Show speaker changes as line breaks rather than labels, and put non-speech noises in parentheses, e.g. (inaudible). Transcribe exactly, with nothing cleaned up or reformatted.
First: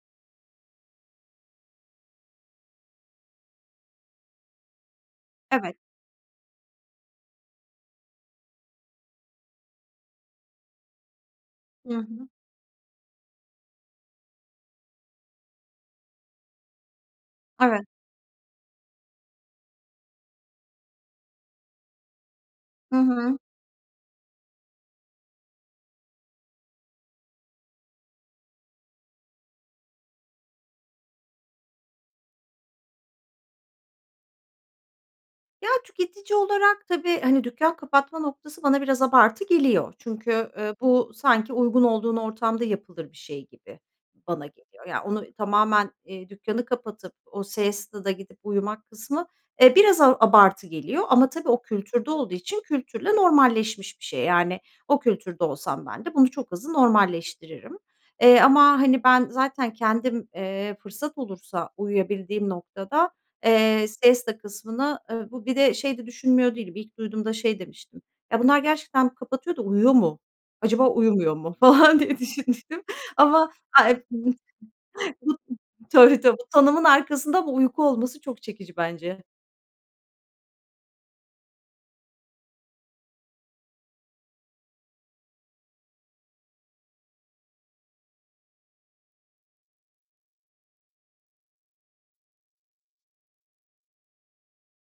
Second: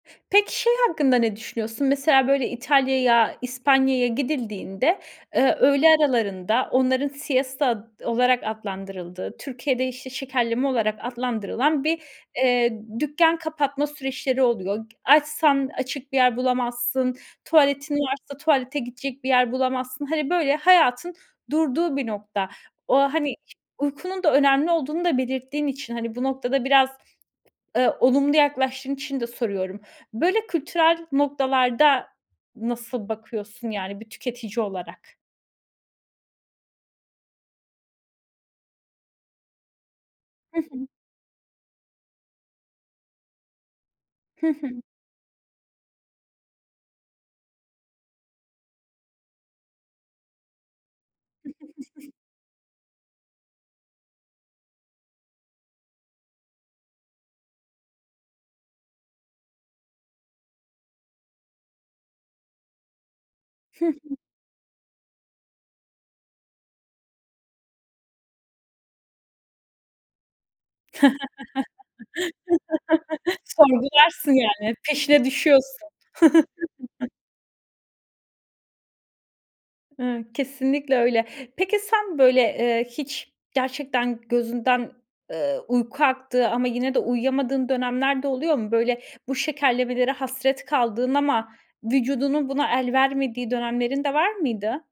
Peki, şey hakkında ne düşünüyorsun? Mesela böyle İtalya'ya, İspanya'ya gidildiğinde, ııı,
Evet.
öğle aralarında onların siesta ad olarak adlandırıldığı, Türkiye'de işte şekerleme olarak adlandırılan
Hı
bir,
hı.
eee, dükkân kapatma süreçleri oluyor. G açsan açık bir yer bulamazsın,
Evet.
tuvaletin varsa tuvalete gidecek bir yer bulamazsın. Hani böyle hayatın durduğu bir nokta.
Hı
O, hani,
hı.
ş uykunun da önemli olduğunu da belirttiğin için, hani, bu noktada biraz, ııı, olumlu yaklaştığın için de soruyorum: Böyle kültürel noktalarda nasıl bakıyorsun, yani, bir tüketici olarak?
Ya, tüketici olarak tabii, hani, dükkân kapatma noktası bana biraz abartı geliyor. Çünkü,
Hı
ııı,
hı.
bu sanki uygun olduğun ortamda yapılır bir şey gibi bana
Hı hı.
geliyor. Ya, onu tamamen, eee, dükkânı kapatıp o seesta'da gidip uyumak kısmı, eee, biraz a abartı geliyor. Ama tabii o kültürde
(chuckles)
olduğu için kültürle normalleşmiş bir şey. Yani, o kültürde olsam ben de bunu çok hızlı normalleştiririm. Eee, ama, hani, ben zaten kendim, eee, fırsat olursa uyuyabildiğim noktada,
Hı
eee,
hı.
siesta kısmını, ııı, bu bir de şey de düşünmüyor değilim. İlk duyduğumda şey demiştim: "Ya bunlar gerçekten kapatıyor da uyuyor mu? Acaba uyumuyor mu?" falan diye düşünmüştüm
(chuckles)
ama
Sorgularsın,
(chuckles)
yani, peşine düşüyorsun.
tabii tabii, bu tanımın
(chuckles)
arkasında bu uyku olması çok çekici bence.
Hı, kesinlikle öyle. Peki sen böyle, eee, hiç gerçekten gözünden, ııı, uyku aktığı ama yine de uyuyamadığın dönemler de oluyor mu? Böyle bu şekerlemelere hasret kaldığın ama vücudunun buna el vermediği dönemlerin de var mıydı?